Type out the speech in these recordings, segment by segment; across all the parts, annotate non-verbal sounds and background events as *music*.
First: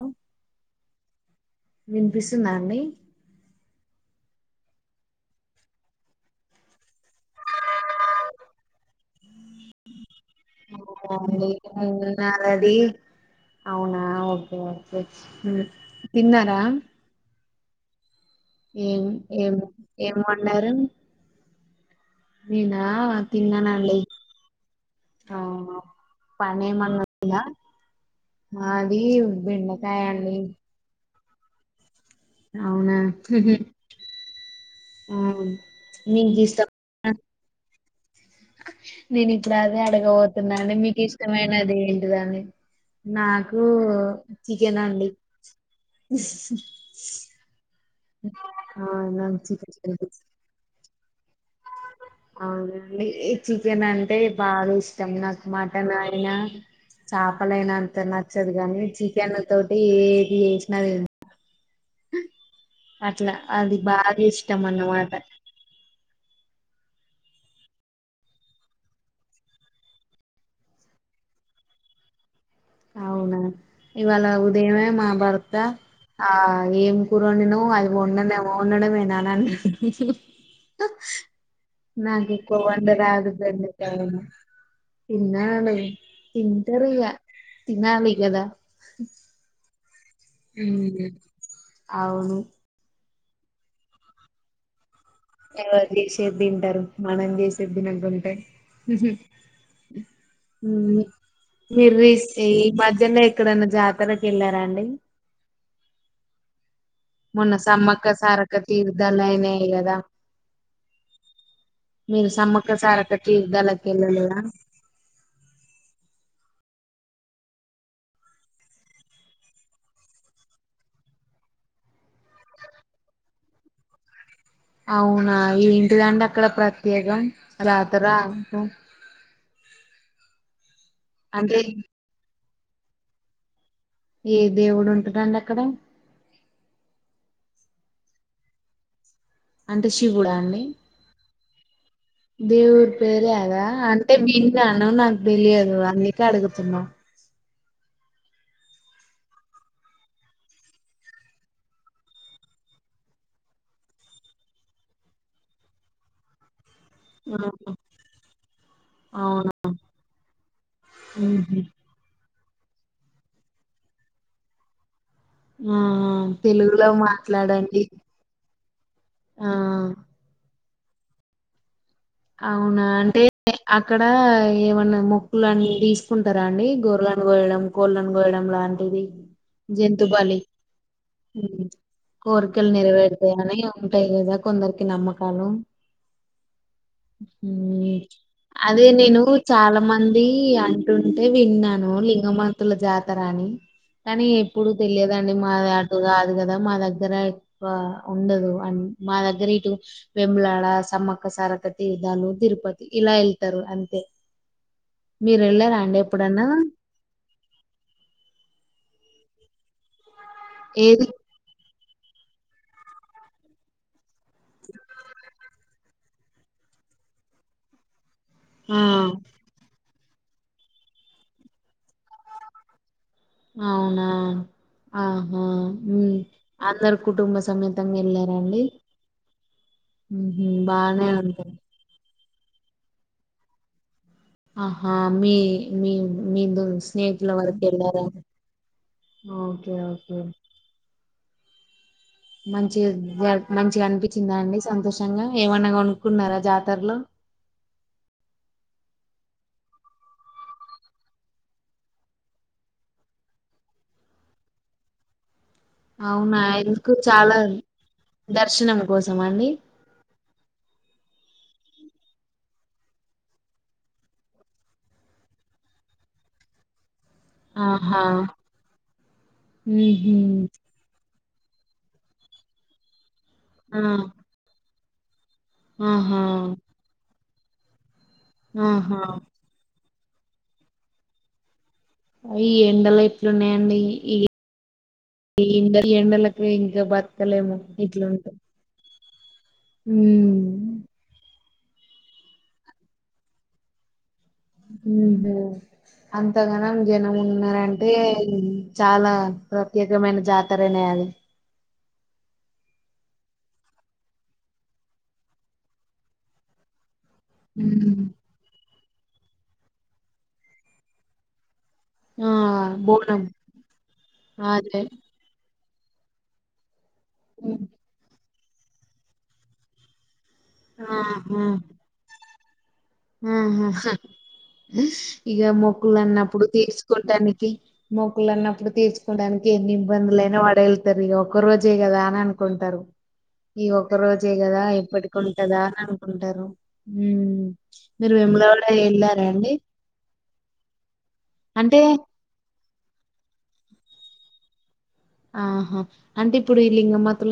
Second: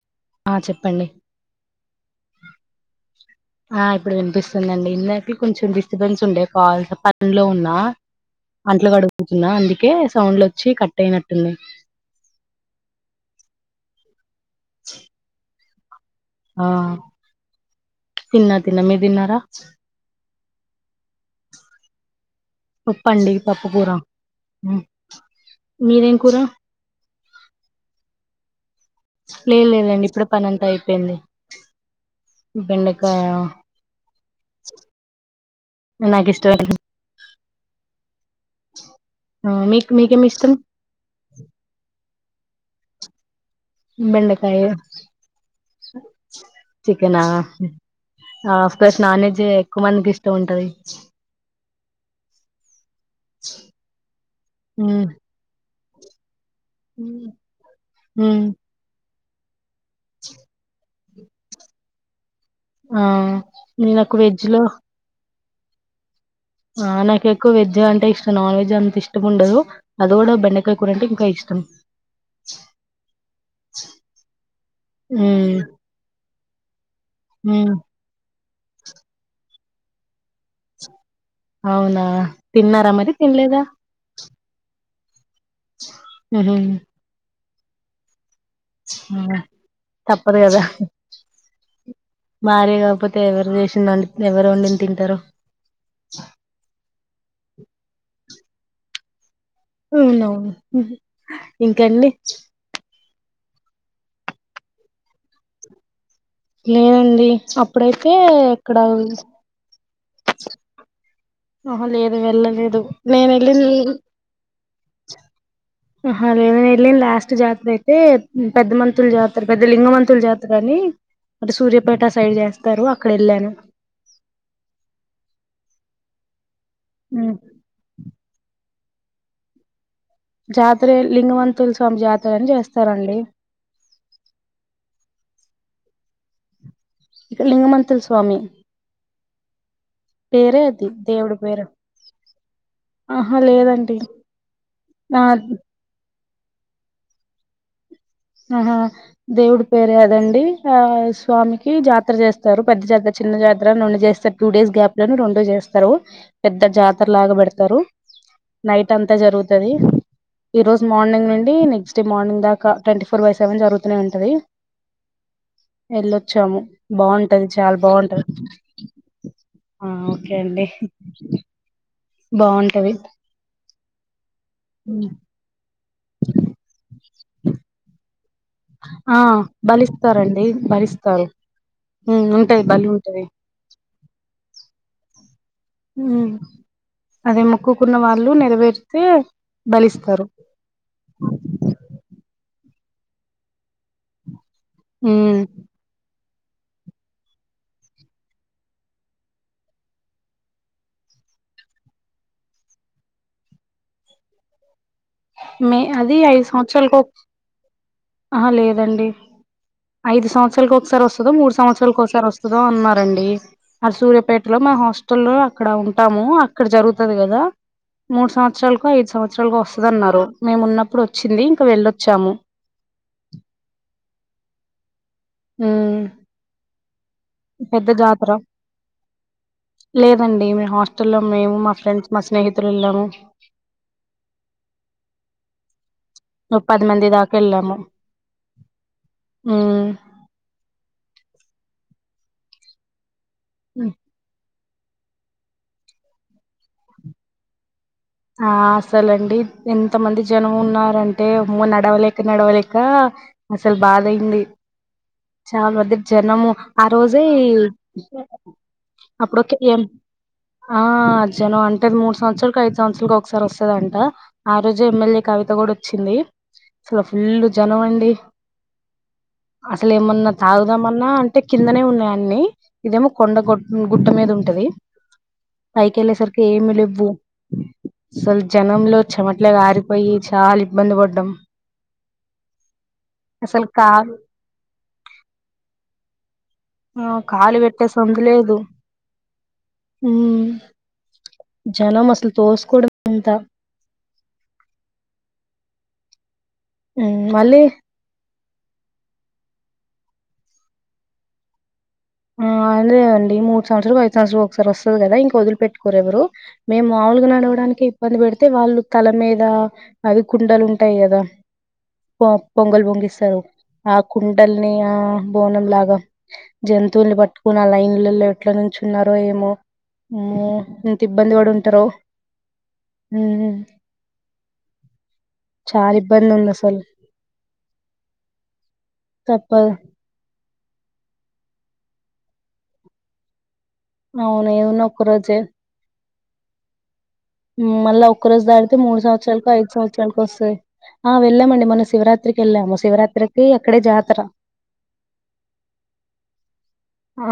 అ ఆ చెప్పండి వినిపిస్తుందా అండి ఆ ఇప్పుడు వినిపిస్తుందండి, ఇందకిల కొంచెం డిస్టర్బెన్స్ ఉండే కాల్స్ పనిలో ఉన్న అంట్లో కడుగుతున్నా అందుకే సౌండ్ లో ఆండి ఉమ్ ఆ రెడి *inaudible* తిన్నారా ఆ తిన్నా తిన్నా మీరు తిన్నారా అన్నారని నేనా పప్పండి పప్పు కూర. తిన్నానండి హ్మ్ ఆ మీదేం కూర? పని ఏమన్నాంద లేదు లేదండి ఇప్పుడే పనంతా అయిపోయింది అవునా బెండకాయ అ మీ నాకిష్టం ఇష్ట నేను ఆ ఇట్లా అదే మీకు మీకేమి ఇష్టం? అడగబోతున్నాని మీకు ఇష్టమైనది ఏంటిదని నా బెండకాయ చికెనా ఆఫ్ కోర్స్ నాన్ అవునా వెజ్ ఎక్కువ మందికి ఇష్టం ఉంటది అవు చికెన్ అంటే బాగా హ్మ్ ఇష్టం నాకు మా నాయనా చేపలైైన అంతే హ్మ్ నచ్చదు కాగాని *inaudible* ఏది ఏసిన ఆ అట్లా అది నేను బార నాకు వెజ్ ఇష్టం లో అన్నమాట ఆ నాకు ఎక్కువ వెజ్ అంటే ఇష్టం. నాన్ వెజ్ అంత ఇష్టం ఉండదు. అది కూడా బెండకాయ కూర అంటే ఇంకా ఇష్ట అవునా ఇవాళ ఉదయమే మా భర్త ఉమ్ ఆ ఏం కూరని ను్వు ఉమ్ అది వంండనే పోన్నడం మదనా అవునా నాకొకేకువ తిన్నారా వండర మరి ఆగద్ తినలేదా తవ పన్నళ తంతరగా ఇక్కడ పదాలకు రికార్డులో చేసిన పదానికి తేడా ఉంది. ఆ అమే ఉహు తింటరిగా తినాలి గదా ఆ తప్పదు కదా ఉమ్. అవును భార్య కాకపోతే అ ఎవరు చేసిందండి ఎవరు వండిని తింటారు. మనందేసిబి నల్గు ఉంటయి అవునవును ఇంకండి ప్రజల్లో ఎక్కడనా జాతరకి వెళ్లారా అండి. లేనండి అప్పుడైతే సారక్క ఎక్కడ తీర్థాలు అయినాయి కదా ఆహా లేదు మీరు సమ్మక్క వెళ్ళలేదు. సారక్క నేను వెళ్ళింది తీర్థాలకి వెళ్ళలేదా ఆహా లేదు న వెళ్ళను లాస్ట్ జాతర అయితే. పెద్ద మంతుల జాతర పెద్ద లింగ మంతుల జాతర అని. అంటే సూర్యాపేట సైడ్ చేస్తారు అక్కడ వెళ్ళాను. అవునా ఏంటిదండి అక్కడ ప్ర ప్రత్యేక మ్మ్ రాత్ర కుం *inaudible* జ *inaudible* అ అంటే లింగవంతుల స్వామి జాతరని చేస్తారు. సరేండి ఏ దేవుడు ఉంటుందండి అక్కడ ఇక లింగమంతులు స్వామి పేర అది దేవుడ పేరు దేవురు ఆహా పేరయాదా లేదండి అంటే విన్నాను నాకు ఆ తెలియదు. అ అడుకుతుంద ఆహా దేవుడు పేరు అదండి. ఆ స్వామికి జాతర చేస్తారు. పెద్ద జాతర చిన్న జాతర రెండు చేస్తారు. టూ డేస్ గ్యాప్ లోని రెండు చేస్తారు పెద్ద జాతర. అ ఆహా, లాగాబడతారు నైట్ అంతా అవునా జరుగుతుంది. ఈ రోజు మార్నింగ్ నుండి ఊహు నెక్స్ట్ డే మార్నింగ్ దాకా ట్వంటీ ఫోర్ బై సెవెన్ జరుగుతూనే ఉంటుది ఆ వెళ్ళొచ్చాము తెలుగులో బాగుంటది చాలా మాట్లాడండి బాగుంటది ఆ ఓకే అండి *inaudible* అవునా బాగుంటది అంటే అక్కడ ఏమన్నా మ్మ్ మొక్కులున్న తీసుకుంటారా. అండి గొరలను గయడం కోళ్ళను కోయడం లాంటిది. ఆ జంతుబలి బలిస్తారండి బలిస్తారు ఉమ్ ఉంటది కోరికలు బలి ఉంటది నెరవేడతాయ అని ఉంటాయి. కదా కొందరు నమ్మకాలం హ అదే నెరవేరితే నేను చాలా మంది బలిస్తారు అంటుంటే విన్నాను లింగమంత పతుల జాతర అని కానీ ఇప్పుడు తెలియదండి ఉమ్ మా అటుగా కదా మా దగ్గర ఉండదు అం మా దగ్గర ఇటు వెములాడ సమ్మక్క సర తీర్థను తిరుపతి ఇలా వెళ్తారు అంతే మీరు వెళ్ళారా మే అండి అది ఐదు ఎప్పుడన్నా సంవత్సరాలకు ఆ లేదండి ఐదు సంవత్రాల ఒకసారి ఏది వస్తుదో మూడు సంవత్రలు హాస్టల్సారి వస్తుందా అన్నారండి. అ సూర్యాపేటలో మ హాస్టల్ లో అక్కడ ఉంటాము. అక్కడ జరుగుతుది కదా మూడు ఆ సంవత్సరాలకు ఐదు సంవత్సరాలకు వస్తుంది అన్నారు మేము ఉన్నప్పుడు వచ్చింది ఇంకా వెళ్ళొచ్చాము అవునా ఆహా ఉమ్ అందరు హామ్ కుటుంబస్ పెద్ద జాతర ఉహు లేదండి మీ హాస్ట బానే లో ఉంటది మేము మా ఫ్రెండ్స్ మా స్నేహితుల ఎలాము ఆహా మీ మీ ఒక మదు పది మంది స్నేహతుల దాకా వరకు వెళ్ళాము ఎలార ఒకే ఉమ్ ఓకె మంచి గా జరుప్ మంచిగా అనిపించిందా అండి సంతోషంగా ఏమన్నా కోనుక్కున్నారా జాతరలో ఆ అసలండి ఎంత మంది జనం ఉన్నారంటే అమ్మో నడవలేక నడవలేక అసలు బాధయింది చాలా మంది అవునా జనము ఆ ఎందుకు రోజే చాలా దర్శనం కోసం అండి అప్పుడుొక ఏం ఆ జోనో అంటే మూడు సంవత్సరకు అయిత్ సంవత్సరకి ఒకసారి వస్తుదంట ఆ రోజు ఎమ్మెల్యే కవిత కూడా వచ్చింది అసలు ఫుల్ జనం ఆహా అండి అసలు ఊహూ ఏమన్నా తాగుదామన్నా టే కిందనే ఉన్నాయి అన్ని ఇదేమో కొండ గోట్ ఆ గుట్ట మీద ఉంటది పై కెళ్ళే ఆహా సరికి ఏమి లేవ్వు అసలు జనంలో ఆహా చెమట్లా గా రి పోయి చాలా ఇబ్బంది పడ్డం ఈ ఎండలు ఎట్లున్నాయండి కాలు ఈ ఈ ఎండల ఎండలకు ఇంకా ఆ బత్కలెము కాలు పెట్టే ఇట్లా సందు ఉంటె లేదు ఉమ్ మ్మ్ జనం అసలు తోసుకోవడం ఎంత ఉహ్మ్ ఆ ఇంతగనం జనం మ్మ్ మళ్ళీ ఉన్నారంటే చాలా ప్రత్యేకమైన జాతరనే అది ఆ అదే అండి మూడు సంవత్సరల కో ఐదు సంవత్సరల కో ఒకసారి వస్తుంది కదా ఇంక వదిలి పెట్టుకోరు ఎవరు మేము మాములుగా నడవడానికి ఉమ్ ఇబ్బంది పెడితే వాళ్ళు తల మీద అది కుండలు ఉంటాయి కదా పొ ఆ పొంగల్ బోనం పొంగిస్తారు ఆ కుండల్ని అదే ఆ బోనం లాగ్ గా జం తుల్ని పట్టుకుని ఆ లైన్ల లా ఎట్ల నుంచున్నారో ఏమో అమ్మో ఎంత ఇబ్బంది పడు ఉంటారో మ్మ్ ఊహ్మ హ్ హ ఇగ చాలా మొక్కులు ఇబ్బంది అన్నపుడు ఉంది అసలు తీర్చుకోడానికి మొకులు. అన్నప్పుడు తీర్చుకోటానికి మొకులున్నప్పుడు తీర్చుకోడానికి తప్పదు ఎన్ని ఇబ్బందులయినా. వాడ్ వెళ్తారు ఒక్క రోజే కదా అని అనుకుంటారు. ఈ ఒక రోజే అవును కదా ఏదన్నా ఒక్క రోజే ఎప్పటికుంటదా అన్ అంటారు ఉమ్ మళ్ళా మీరు ఒక్క రోజు వేములవాడ దాడితే మూడు వెళ్ళారా సంవత్సరాలకు అండి ఐదు సంవత్సరాలకు వస్తాయి. ఆ వెళ్ళామండి అంటే మన శివరాత్రికి కెళ్ళామ. శివరాత్రికి అక్కడే జాతర ఆహా అంటే ఇప్పుడు ఈ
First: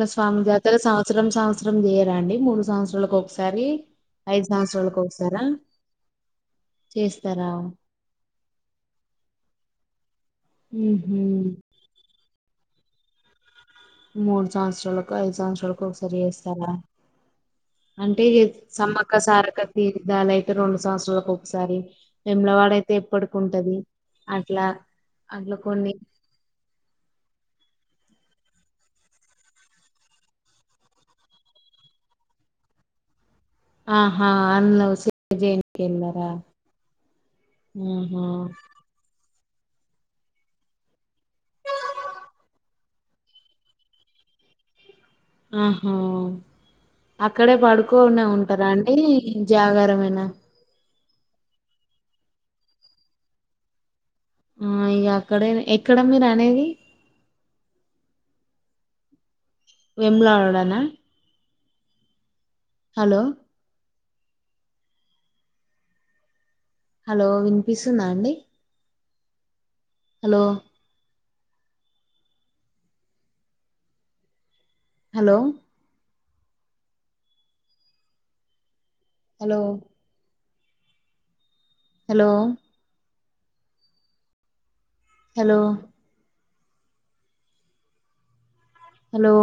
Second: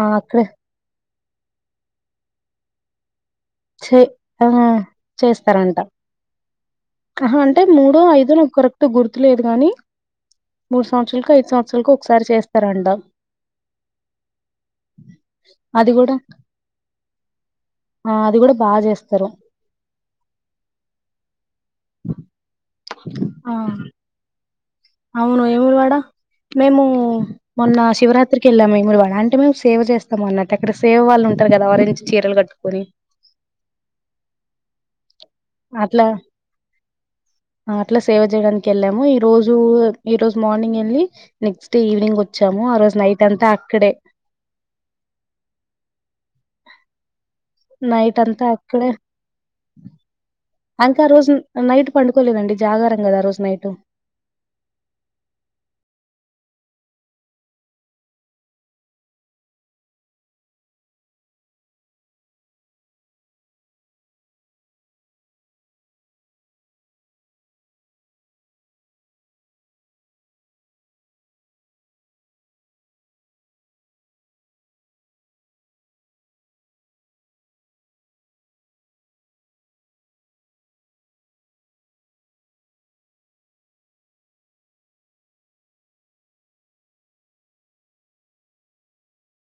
ఆ స్వామి అక్కడే జాతర సాగు సంసరం సంవత్సరం చేయరాండి మూడు సంవత్సరాలకు ఒకసారి. చే ఐదు ఆ సంవత్సరాలకు ఒకసారా చేస్తారంట. ఆహా చేస్తారా అంటే మూడో ఐదోని నాకు కరెక్ట్ గుర్తు లేదు కగాని మూడు సంవత్సరాలకు ఉహు ఐదు సంవత్సరాలకు ఒకసారి. చేస్ స్తారండ మూడు సంవత్సరాలకు ఐదు సంవత్సరాలకు అది కూడా ఒకసారి చేస్తారా ఆ అంటే అది కూడా బాగా సమ్మక్క చేస్తారు సారక తీర్థాలు అయితే రెండు సంవత్సరాల కో సారి ఎమ్లవాడయి ఆ ఎప్పడుకుంటది అవును ఏమురువాడా మేము మొన్న శివరాత్ ఇక్కకి వెళ్ళాం వేములవాడ అంటే మేము సేవ చేస్తాం అన్నట్టు. అక్కడ సేవ వాళ్ళు ఉంటారు కదా వరి నుంచి చీరలు కట్టుకొని. ఆహా అన్న అట్లా విజయనినికిలరా అట్లా సేవ చేయడానికి వెళ్ళాము రోజు ఈ రోజు మార్నింగ్ వెళ్ళి నెక్స్ట్ డే ఈవినింగ్ వచ్చాము ఆ రోజు నైట్ అంతా అక్కడే ఆహో అక్కడే నైట్ పడుకునే అంతా ఉంటారా అక్కడే అండి జాగరమైన ఇంకా రోజు నైట్ పండుకోలేదండి జాగారం కదా రోజు నైట్ ఆ ఇ అక్కడ ఎక్కడ మీరు అనేది వేములవాడనా హలో హలో వినిపిస్తుందా అండి hello hello hello hello hello hello